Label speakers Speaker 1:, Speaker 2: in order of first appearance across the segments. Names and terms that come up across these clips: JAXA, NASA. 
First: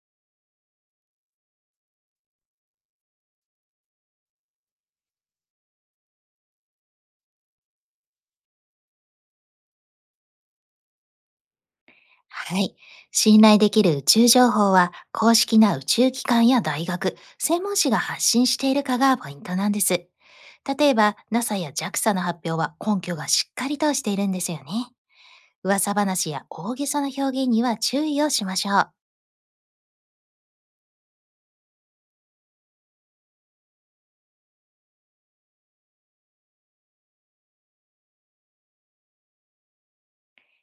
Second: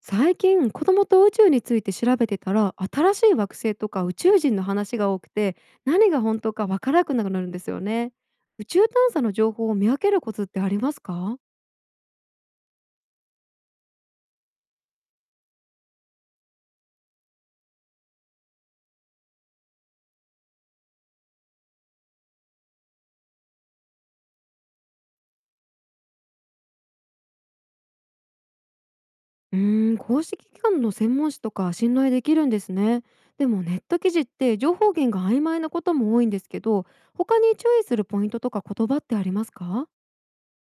Speaker 1: 最近、子供と宇宙について調べてたら、新しい惑星とか宇宙人の話が多くて、何が本当かわからなくなるんですよね。宇宙探査の情報を見分けるコツってありますか？
Speaker 2: はい。信頼できる宇宙情報は、公式な宇宙機関や大学、専門誌が発信しているかがポイントなんです。例えば、NASA や JAXA の発表は根拠がしっかりとしているんですよね。噂話や大げさな表現には注意をしましょう。
Speaker 1: うーん、公式機関の専門誌とか信頼できるんですね。でもネット記事って情報源が曖昧なことも多いんですけど、他に注意するポイントとか言葉ってありますか？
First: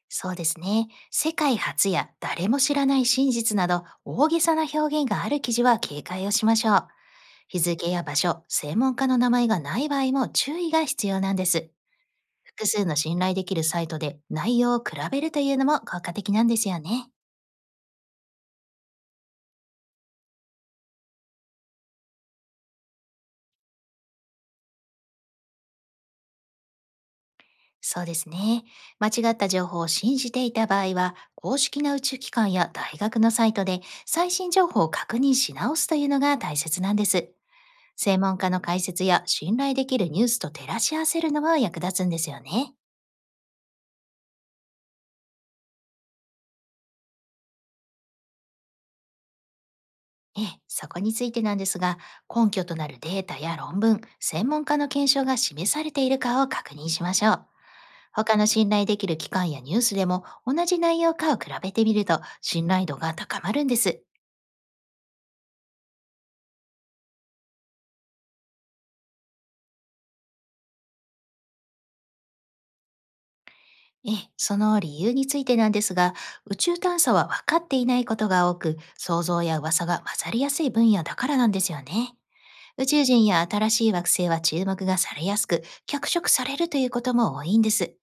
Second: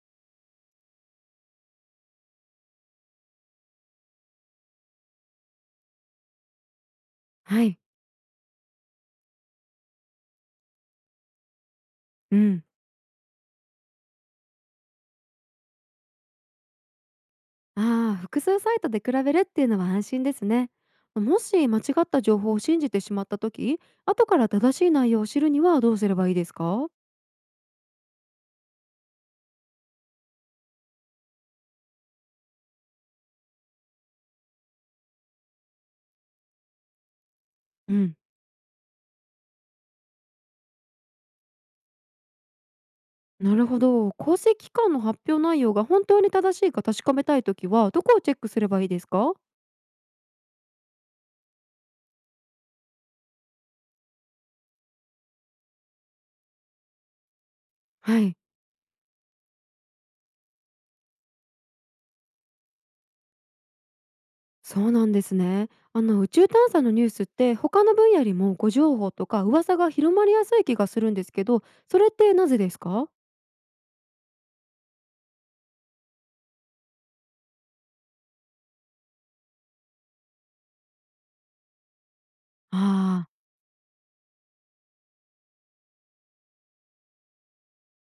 Speaker 2: そうですね。世界初や誰も知らない真実など、大げさな表現がある記事は警戒をしましょう。日
Speaker 1: はい。
Speaker 2: 付や場所、専門家の名前がない場合も注意が必要なんです。
Speaker 1: うん。
Speaker 2: 複数の信頼できるサイトで内容を比べるというのも効果的なんですよね。
Speaker 1: ああ、複数サイトで比べるっていうのは安心ですね。もし間違った情報を信じてしまった時、後から正しい内容を知るにはどうすればいいですか？
Speaker 2: そうですね。間違った情報を信じていた場合は、公式な宇宙機関や大学のサイトで最新情報を確認し直すというのが大切なんです。
Speaker 1: うん、
Speaker 2: 専門家の解説や信頼できるニュースと照らし合わせるのも役立つんですよね。
Speaker 1: なるほど。公正機関の発表内容が本当に正しいか確かめたいときは、どこをチェックすればいいですか？
Speaker 2: ええ、そこについてなんですが、根拠となるデータや論文、専門家の検証が示されているかを確認しましょう。
Speaker 1: は
Speaker 2: 他
Speaker 1: い。
Speaker 2: の信頼できる機関やニュースでも同じ内容かを比べてみると、信頼度が高まるんです。
Speaker 1: そうなんですね。宇宙探査のニュースって他の分野よりも誤情報とか噂が広まりやすい気がするんですけど、それってなぜですか？
Speaker 2: ええ、その理由についてなんですが、宇宙探査は分かっていないことが多く、想像や噂が混ざりやすい分野だからなんですよね。宇宙人
Speaker 1: ああ
Speaker 2: や
Speaker 1: ー、
Speaker 2: 新しい惑星は注目がされやすく、脚色されるということも多いんです。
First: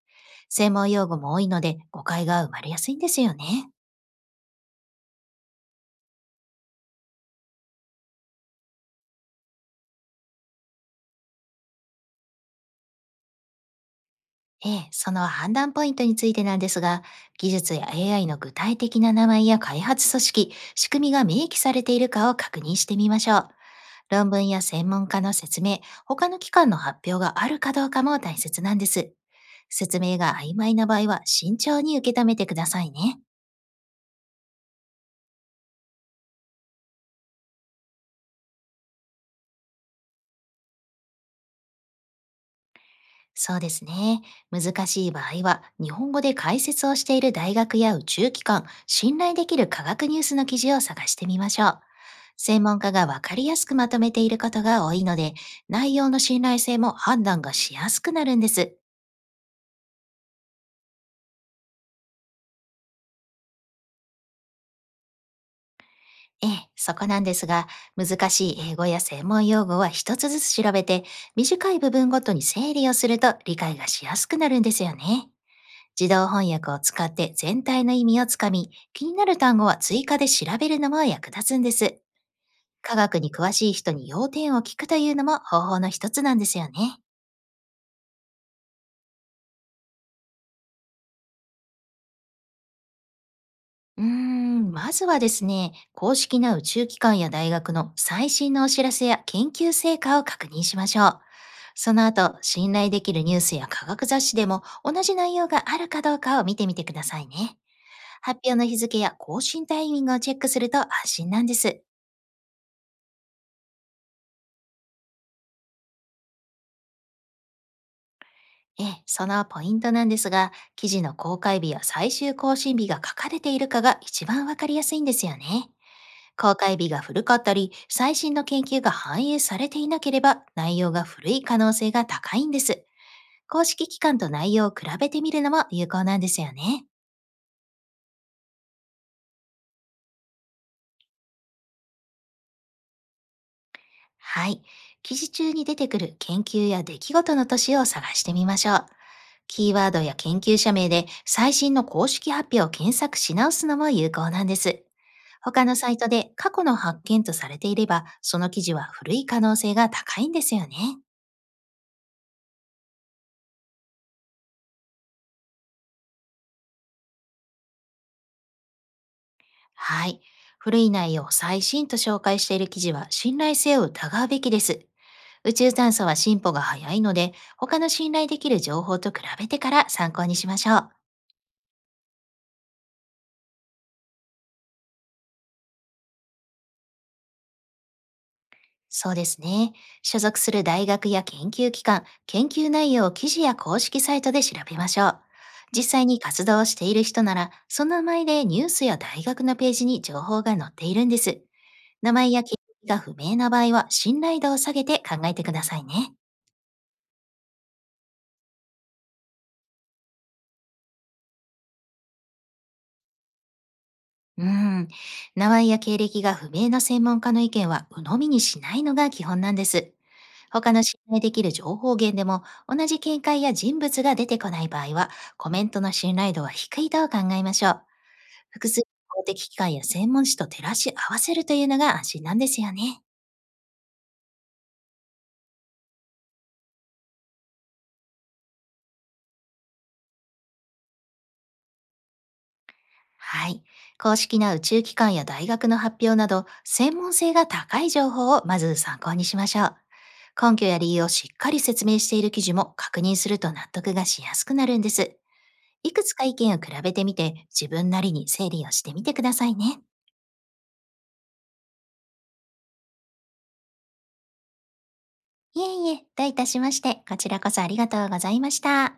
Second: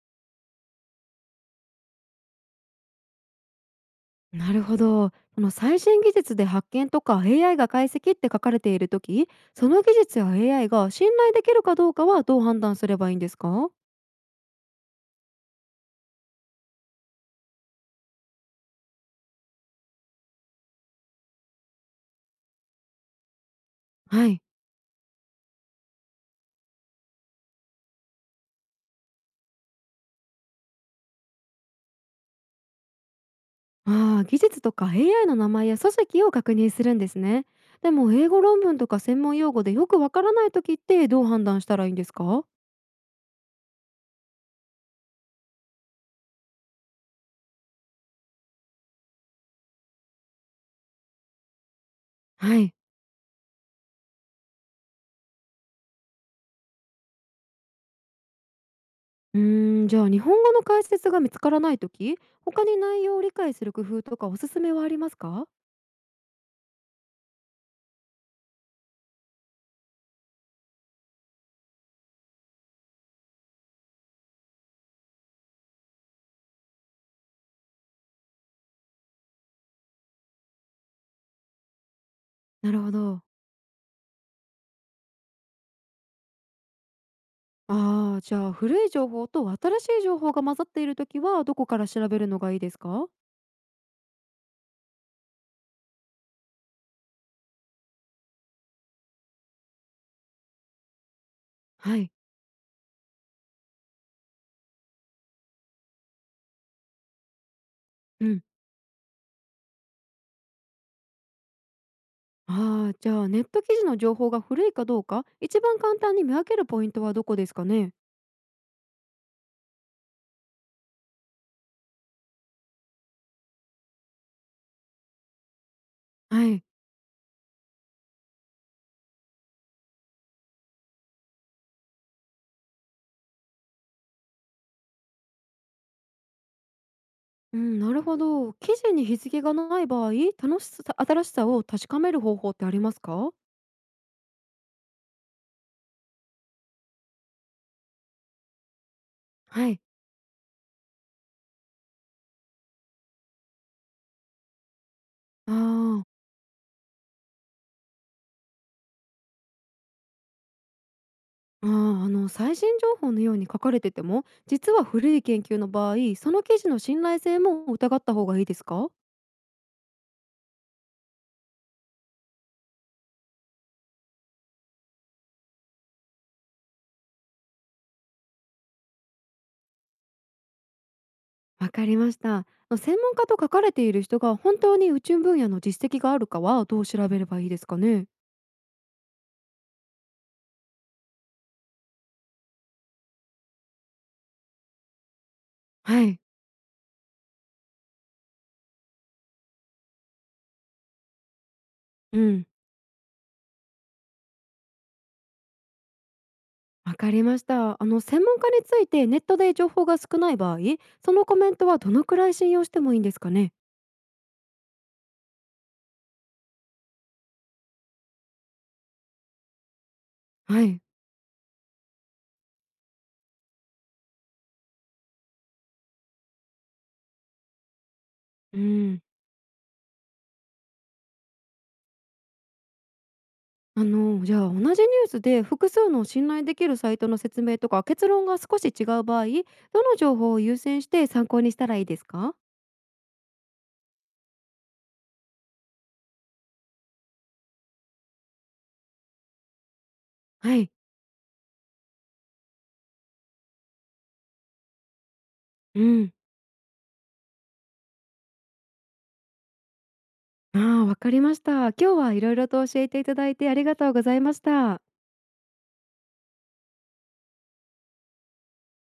Speaker 2: 専門用語も多いので、誤解が生まれやすいんですよね。
Speaker 1: なるほど。その最新技術で発見とか AI が解析って書かれているとき、その技術や AI が信頼できるかどうかはどう判断すればいいんですか？
Speaker 2: ええ、その判断ポイントについてなんですが、技術や AI の具体的な名前や開発組織、仕組みが明記されているかを確認してみましょう。
Speaker 1: は
Speaker 2: 論
Speaker 1: い。
Speaker 2: 文や専門家の説明、他の機関の発表があるかどうかも大切なんです。説明が曖昧な場合は、慎重に受け止めてくださいね。
Speaker 1: ああ、技術とか AI の名前や書籍を確認するんですね。でも、英語論文とか専門用語でよくわからないときってどう判断したらいいんですか？
Speaker 2: そうですね。難しい場合は、日本語で解説をしている大学や宇宙機関、信頼できる科学ニュースの記事を探してみましょう。
Speaker 1: は
Speaker 2: 専
Speaker 1: い。
Speaker 2: 門家がわかりやすくまとめていることが多いので、内容の信頼性も判断がしやすくなるんです。
Speaker 1: うーん、じゃあ日本語の解説が見つからないとき、他に内容を理解する工夫とかおすすめはありますか？
Speaker 2: ええ、そこなんですが、難しい英語や専門用語は一つずつ調べて、短い部分ごとに整理をすると、理解がしやすくなるんですよね。自動翻訳を使って全体の意味をつかみ、気になる単語は追加で調べるのも役立つんです。
Speaker 1: なるほ
Speaker 2: 科学
Speaker 1: ど。
Speaker 2: に詳しい人に要点を聞くというのも、方法の一つなんですよね。
Speaker 1: ああ、じゃあ古い情報と新しい情報が混ざっているときは、どこから調べるのがいいですか？
Speaker 2: うーん、まずはですね、公式な宇宙機関や大学の最新のお知らせや研究成果を確認しましょう。そ
Speaker 1: は
Speaker 2: の
Speaker 1: い。
Speaker 2: 後、信頼できるニュースや科学雑誌でも同じ内容があるかどうかを見てみてくださいね。
Speaker 1: う
Speaker 2: 発
Speaker 1: ん。
Speaker 2: 表の日付や更新タイミングをチェックすると安心なんです。
Speaker 1: ああ、じゃあネット記事の情報が古いかどうか、一番簡単に見分けるポイントはどこですかね？
Speaker 2: ええ、そのポイントなんですが、記事の公開日や最終更新日が書かれているかが、一番わかりやすいんですよね。
Speaker 1: は
Speaker 2: 公
Speaker 1: い。
Speaker 2: 開日が古かったり、最新の研究が反映されていなければ、内容が古い可能性が高いんです。公式機関と内容を比べてみるのも有効なんですよね。
Speaker 1: うん、なるほど。記事に日付がない場合、楽しさ、新しさを確かめる方法ってありますか？
Speaker 2: はい。記事中に出てくる研究や出来事の年を探してみましょう。
Speaker 1: は
Speaker 2: キー
Speaker 1: い。
Speaker 2: ワードや研究者名で最新の公式発表を検索し直すのも有効なんです。
Speaker 1: あ
Speaker 2: 他のサイ
Speaker 1: あ、
Speaker 2: トで過去の発見とされていれば、その記事は古い可能性が高いんですよね。
Speaker 1: ああ、最新情報のように書かれてても、実は古い研究の場合、その記事の信頼性も疑った方がいいですか？
Speaker 2: はい。古い内容を最新と紹介している記事は、信頼性を疑うべきです。宇宙探査は進歩が早いので、他の信頼できる情報と比べてから参考にしましょう。
Speaker 1: わかりました。専門家と書かれている人が本当に宇宙分野の実績があるかは、どう調べればいいですかね？
Speaker 2: そうですね。所属する大学や研究機関、研究内容を記事や公式サイトで調べましょう。実
Speaker 1: は
Speaker 2: 際に
Speaker 1: い。
Speaker 2: 活動をしている人なら、その名前でニュースや大学のページに情報が載っているんです。名
Speaker 1: う
Speaker 2: 前や
Speaker 1: ん。
Speaker 2: 経緯が不明な場合は、信頼度を下げて考えてくださいね。
Speaker 1: わかりました。専門家についてネットで情報が少ない場合、そのコメントはどのくらい信用してもいいんですかね？
Speaker 2: うん。名前や経歴が不明な専門家の意見は、鵜呑みにしないのが基本なんです。
Speaker 1: は
Speaker 2: 他
Speaker 1: い。
Speaker 2: の信頼できる情報源でも同じ見解や人物が出てこない場合は、コメントの信頼度は低いと考えましょう。
Speaker 1: う
Speaker 2: 複数の
Speaker 1: ん。
Speaker 2: 公的機関や専門誌と照らし合わせるというのが安心なんですよね。
Speaker 1: じゃあ、同じニュースで複数の信頼できるサイトの説明とか結論が少し違う場合、どの情報を優先して参考にしたらいいですか？
Speaker 2: はい。公式な宇宙機関や大学の発表など、専門性が高い情報をまず参考にしましょう。根
Speaker 1: は
Speaker 2: 拠
Speaker 1: い。
Speaker 2: や理由をしっかり説明している記事も確認すると、納得がしやすくなるんです。
Speaker 1: う
Speaker 2: いく
Speaker 1: ん。
Speaker 2: つか意見を比べてみて、自分なりに整理をしてみてくださいね。
Speaker 1: ああ、わかりました。今日は色々と教えていただいてありがとうございました。
Speaker 2: いえいえ、どういたしまして、こちらこそありがとうございました。